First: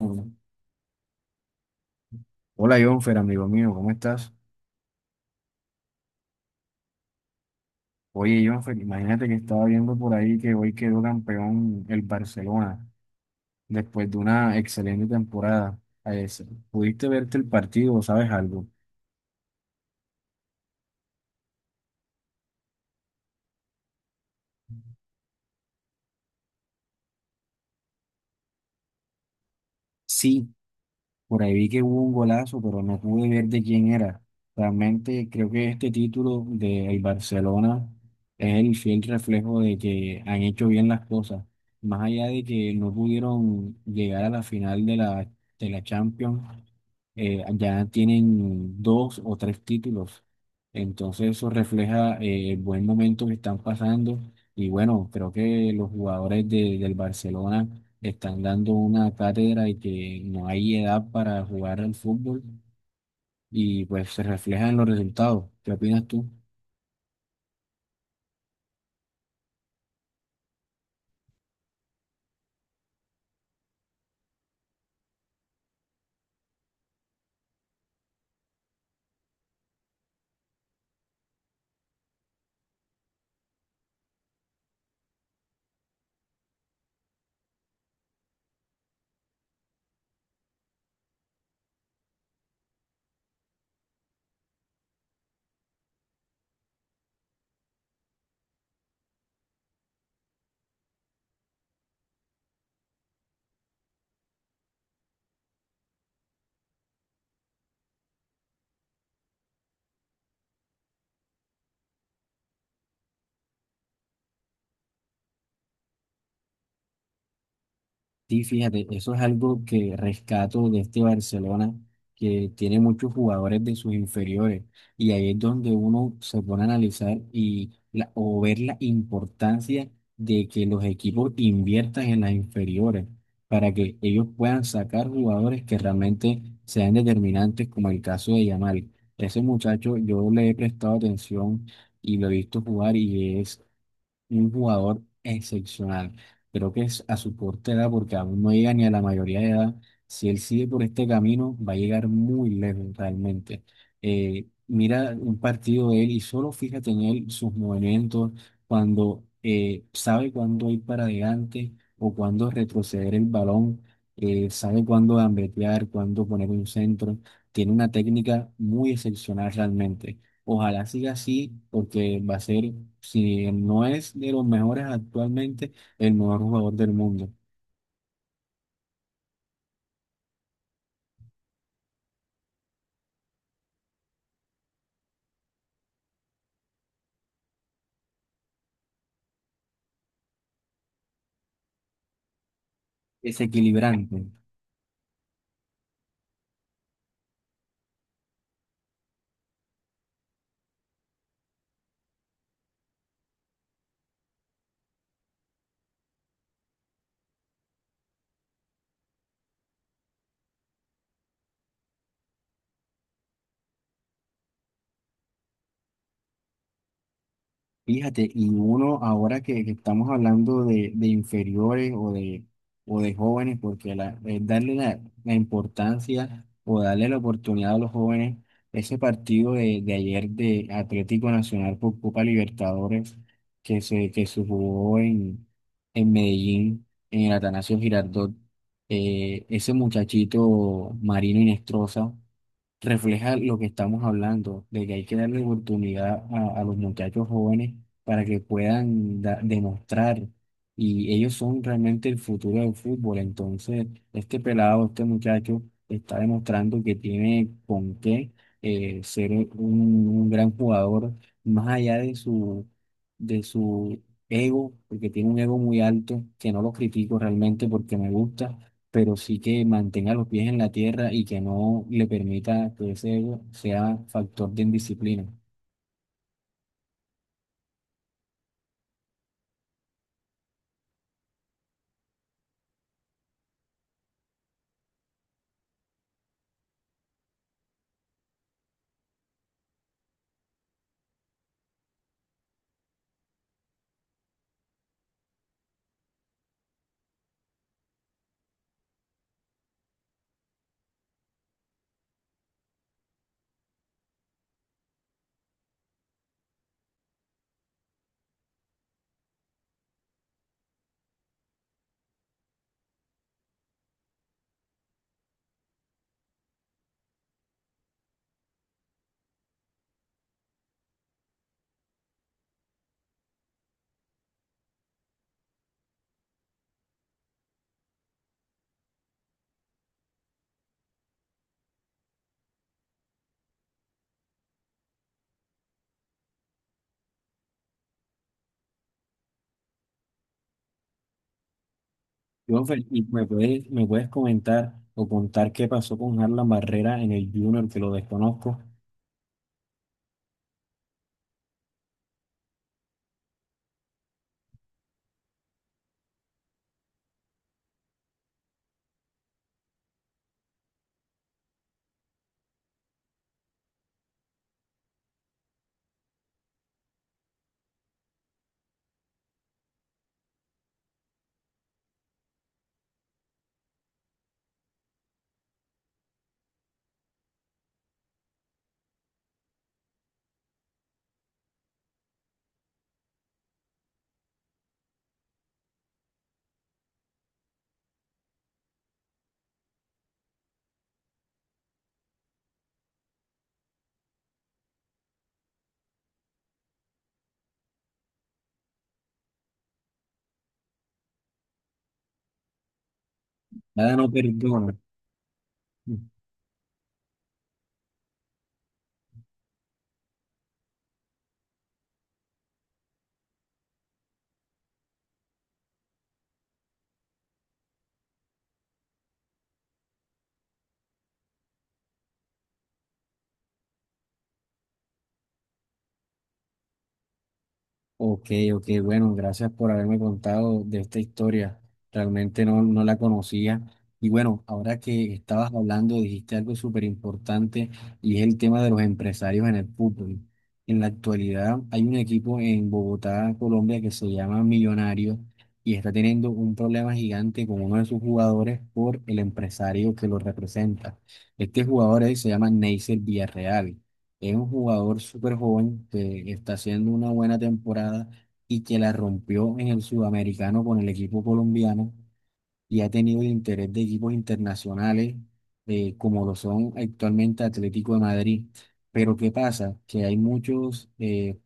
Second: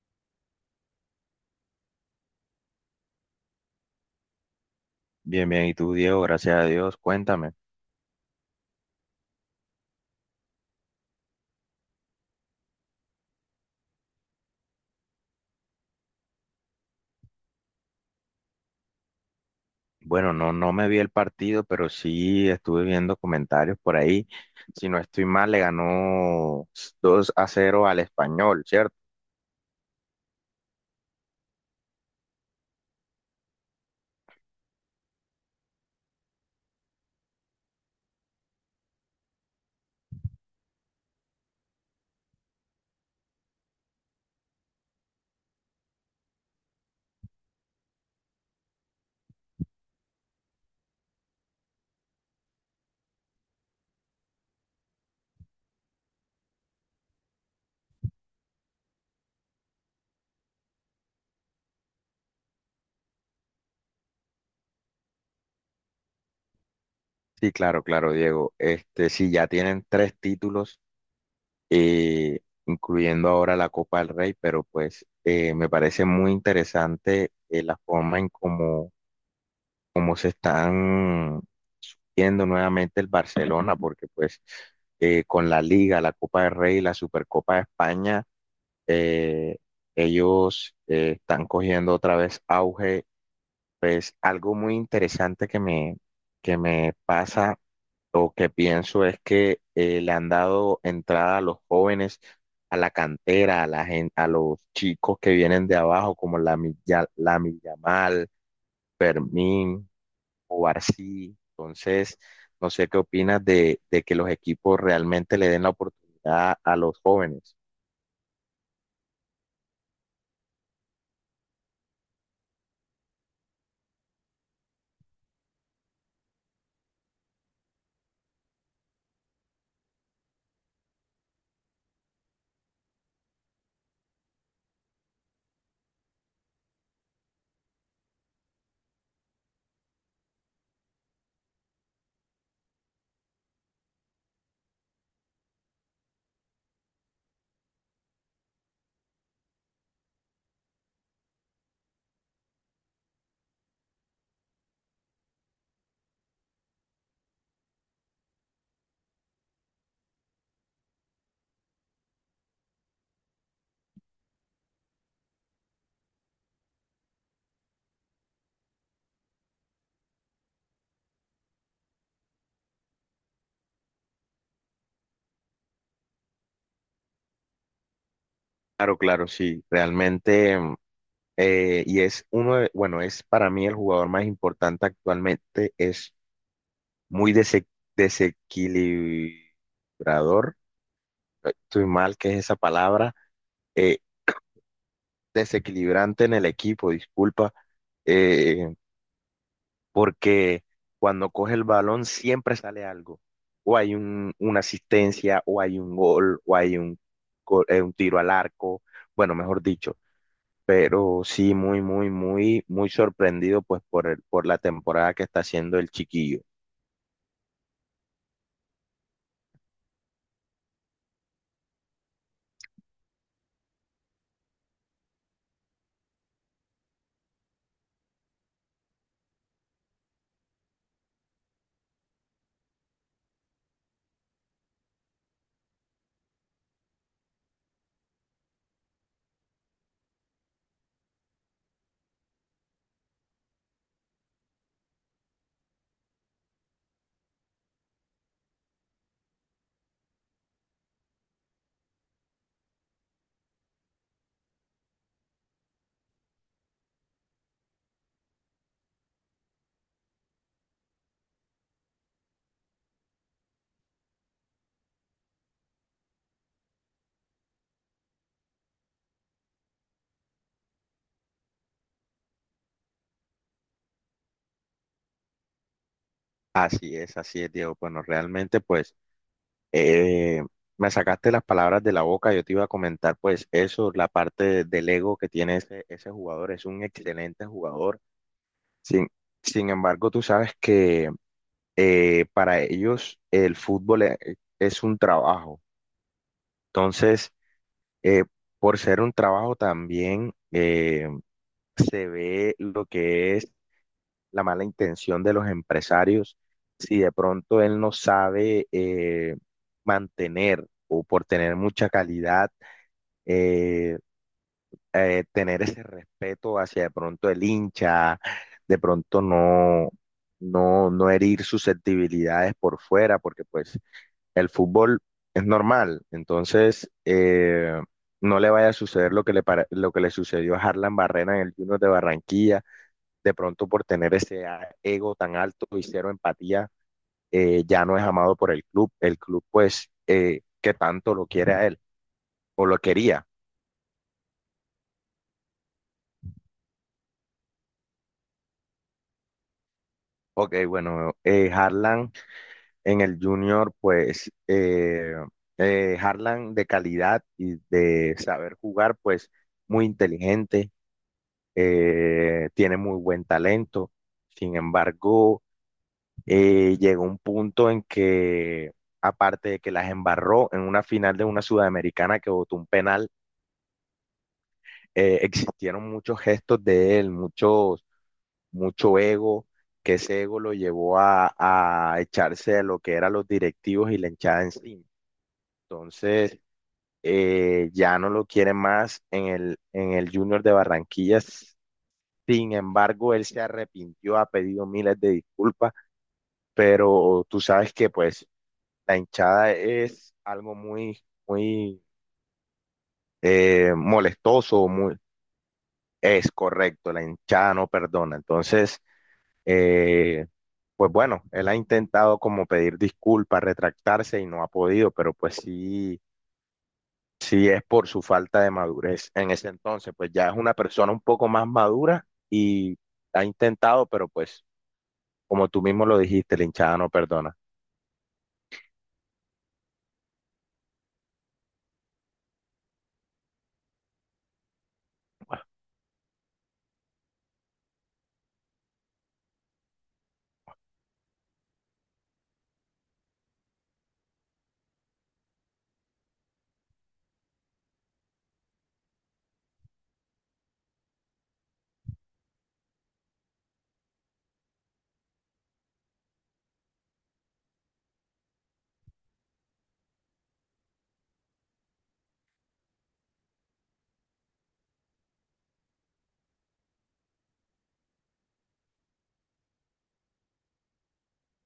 Mm. Hola Jonfer, amigo mío, ¿cómo estás? Bien, bien, y tú, Diego, gracias a Dios, cuéntame. Oye Jonfer, imagínate que estaba viendo por ahí que hoy quedó campeón el Barcelona después de una excelente temporada. Eh, ¿Pudiste verte el partido? ¿O sabes algo? Bueno, no, no me vi el partido, pero sí estuve viendo comentarios por ahí. Si no estoy mal, le ganó 2-0 al Español, ¿cierto? Sí. Por ahí vi que hubo un golazo, pero no pude ver de quién era. Realmente creo que este título de el Barcelona es el fiel reflejo de que han hecho bien las cosas. Más allá de que no pudieron llegar a la final de la Champions, ya tienen dos o tres títulos. Entonces eso refleja el buen momento que están pasando. Y bueno, creo que los del Barcelona están dando una cátedra y que no hay edad para jugar al fútbol, y pues se refleja en los resultados. ¿Qué opinas tú? Sí, claro, claro, Diego. Este, sí, ya tienen tres títulos, eh, incluyendo ahora la Copa del Rey, pero pues me parece muy interesante la forma en cómo se están compitiendo nuevamente el Barcelona, porque pues con la Liga, la Copa del Rey, la Supercopa de España, eh, ellos están cogiendo otra vez auge. Pues algo muy interesante que me pasa o que pienso es que le han dado entrada a los jóvenes, a la cantera, a los chicos que vienen de abajo, como la Yamal, Fermín, o Barsi. Entonces, no sé qué opinas de que los equipos realmente le den la oportunidad a los jóvenes. Sí, fíjate, eso es algo que rescato de este Barcelona, que tiene muchos jugadores de sus inferiores, y ahí es donde uno se pone a analizar y o ver la importancia de que los equipos inviertan en las inferiores para que ellos puedan sacar jugadores que realmente sean determinantes, como el caso de Yamal. Ese muchacho, yo le he prestado atención y lo he visto jugar, y un jugador excepcional. Creo que es a su corta edad, porque aún no llega ni a la mayoría de edad. Si él sigue por este camino, va a llegar muy lejos realmente. Mira un partido de él y solo fíjate en él, sus movimientos, cuando sabe cuándo ir para adelante o cuándo retroceder el balón, sabe cuándo gambetear, cuándo poner un centro. Tiene una técnica muy excepcional realmente. Ojalá siga así, porque va a ser, si no es de los mejores actualmente, el mejor jugador del mundo. Claro, claro, sí, realmente, y es uno bueno, es para mí el jugador más importante actualmente, es muy desequilibrador, estoy mal, que es esa palabra, Es eh, equilibrante. desequilibrante en el equipo, disculpa, eh, porque cuando coge el balón siempre sale algo. O hay una asistencia, o hay un gol, o hay un tiro al arco, bueno, mejor dicho. Pero sí, muy, muy, muy, muy sorprendido pues por por la temporada que está haciendo el chiquillo. Fíjate, y uno ahora que estamos hablando de inferiores o de jóvenes, porque la, darle la importancia o darle la oportunidad a los jóvenes, ese partido de ayer de Atlético Nacional por Copa Libertadores que se jugó en Medellín, en el Atanasio Girardot, ese muchachito Marino Inestrosa refleja lo que estamos hablando, de que hay que darle oportunidad a los muchachos jóvenes para que puedan demostrar. Y ellos son realmente el futuro del fútbol. Entonces, este pelado, este muchacho, está demostrando que tiene con qué ser un gran jugador, más allá de de su ego, porque tiene un ego muy alto, que no lo critico realmente porque me gusta, pero sí que mantenga los pies en la tierra y que no le permita que ese ego sea factor de indisciplina. Así es, Diego. Bueno, realmente pues eh, me sacaste las palabras de la boca. Yo te iba a comentar pues eso, la parte del ego que tiene ese jugador. Es un excelente jugador. Sin, sin embargo, tú sabes que para ellos el fútbol es un trabajo. Entonces, eh, por ser un trabajo también se ve lo que es la mala intención de los empresarios. Si de pronto él no sabe mantener o por tener mucha calidad, eh, tener ese respeto hacia de pronto el hincha, de pronto no, no, no herir susceptibilidades por fuera, porque pues el fútbol es normal, entonces no le vaya a suceder lo que le sucedió a Harlan Barrena en el Junior de Barranquilla, de pronto por tener ese ego tan alto y cero empatía, ya no es amado por el club pues que tanto lo quiere a él o lo Jonfer, ¿y quería. Me puedes comentar o contar qué pasó con Harlan Barrera en el Junior, que lo desconozco? Ok, bueno, Harlan en el Junior pues Harlan de calidad y de saber jugar pues muy inteligente, tiene muy buen talento. Sin embargo, llegó un punto en que, aparte de que las embarró en una final de una sudamericana que votó un penal, eh, existieron muchos gestos de él, muchos, mucho ego, que ese ego lo llevó a echarse a lo que eran los directivos y la hinchada encima. Entonces, ya no lo quiere más en el Junior de Barranquillas. Sin embargo, él se arrepintió, ha pedido miles de disculpas, pero tú sabes que pues la hinchada es algo muy, muy Nada, no molestoso. perdona. Es correcto, la hinchada no perdona. Entonces, eh, pues bueno, él ha intentado como pedir disculpas, retractarse y no ha podido, pero pues sí, sí es por su falta de madurez en ese entonces, pues ya es una persona un poco más madura y ha intentado, pero pues como tú mismo lo dijiste, la hinchada no perdona. Ok, ok, bueno, gracias por haberme contado de esta historia. Realmente no, no la conocía. Y bueno, ahora que estabas hablando, dijiste algo súper importante, y es el tema de los empresarios en el fútbol. En la actualidad hay un equipo en Bogotá, Colombia, que se llama Millonarios, y está teniendo un problema gigante con uno de sus jugadores por el empresario que lo representa. Este jugador él se llama Neisser Villarreal. Es un jugador súper joven que está haciendo una buena temporada y que la rompió en el sudamericano con el equipo colombiano, y ha tenido el interés de equipos internacionales como lo son actualmente Atlético de Madrid. Pero ¿qué pasa? Que hay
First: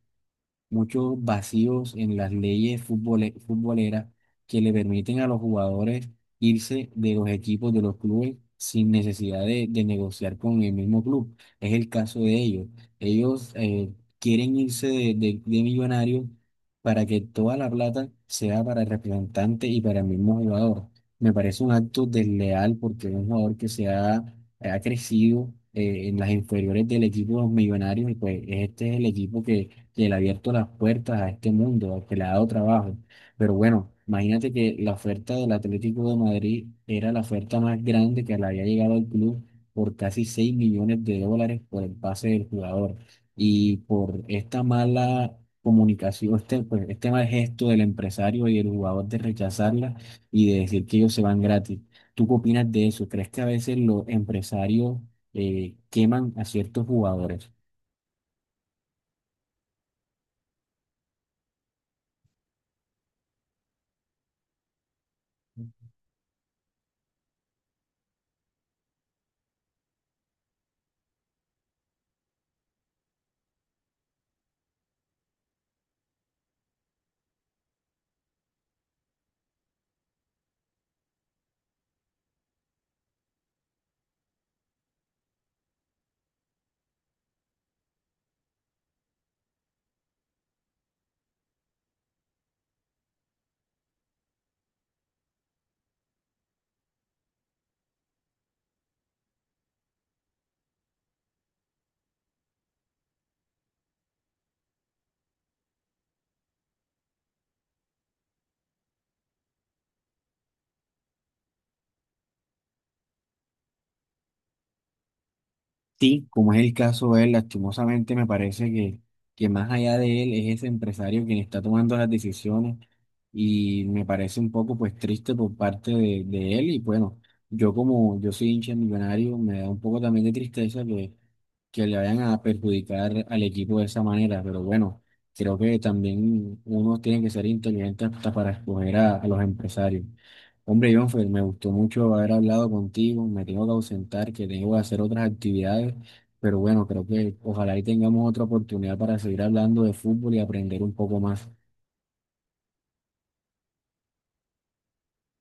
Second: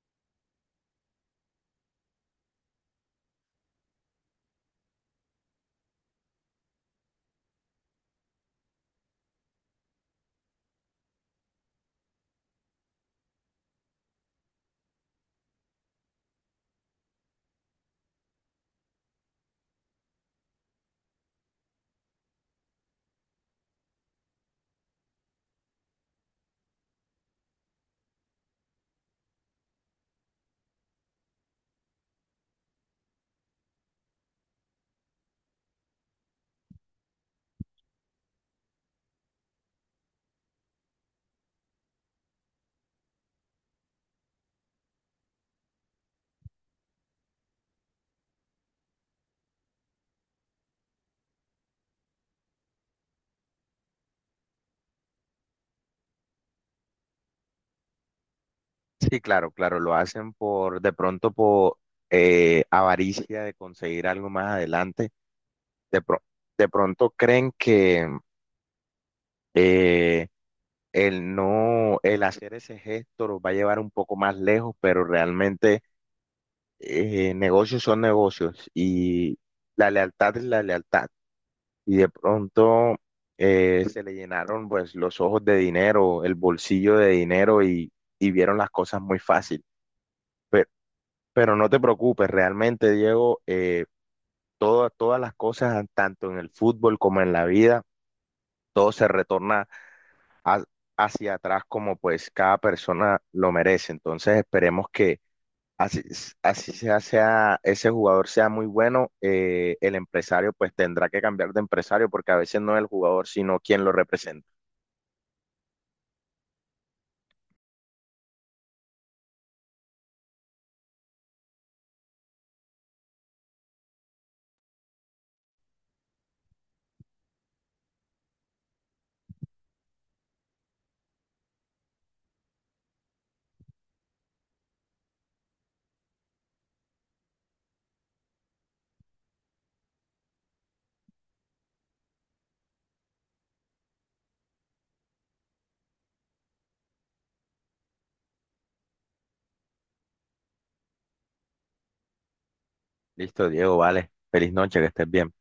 muchos vacíos en las futboleras que le permiten a los jugadores irse de los equipos, de los clubes, sin necesidad de negociar con el mismo club. Es el caso de ellos. Ellos quieren irse de millonarios para que toda la plata sea para el representante y para el mismo jugador. Me parece un acto desleal porque es un jugador que ha crecido en las inferiores del equipo de los millonarios, y pues este es el equipo que le ha abierto las puertas a este mundo, al que le ha dado trabajo. Pero bueno, imagínate que la oferta del Atlético de Madrid era la oferta más grande que le había llegado al club, por casi 6 millones de dólares por el pase del jugador. Y por esta mala comunicación, este, pues, este mal gesto del empresario y del jugador de rechazarla y de decir que ellos se van gratis. ¿Tú qué opinas de eso? ¿Crees que a veces los empresarios queman a ciertos jugadores? Sí, claro, claro, lo hacen por, de pronto por avaricia de conseguir algo más adelante. De, pro- de pronto creen que eh, el no, el hacer ese gesto los va a llevar un poco más lejos, pero realmente negocios son negocios y la lealtad es la lealtad. Y de pronto se le llenaron pues los ojos de dinero, el bolsillo de dinero y vieron las cosas muy fácil. Pero, pero no te preocupes, realmente, Diego, todas las cosas, tanto en el fútbol como en la vida, todo se retorna a- hacia atrás como pues cada persona lo merece. Entonces esperemos que así, así sea, ese jugador sea muy bueno, el empresario pues tendrá que cambiar de empresario porque a veces no es el jugador, sino quien lo representa. Sí, como es el caso de él, lastimosamente me parece que más allá de él es ese empresario quien está tomando las decisiones, y me parece un poco pues triste por parte de él. Y bueno, yo como yo soy hincha millonario, me da un poco también de tristeza que le vayan a perjudicar al equipo de esa manera, pero bueno, creo que también uno tiene que ser inteligente hasta para escoger a los empresarios. Hombre, Jonfer, me gustó mucho haber hablado contigo. Me tengo que ausentar, que tengo que hacer otras actividades, pero bueno, creo que ojalá y tengamos otra oportunidad para seguir hablando de fútbol y aprender un poco más. Listo, Diego, vale. Feliz noche, que estés bien.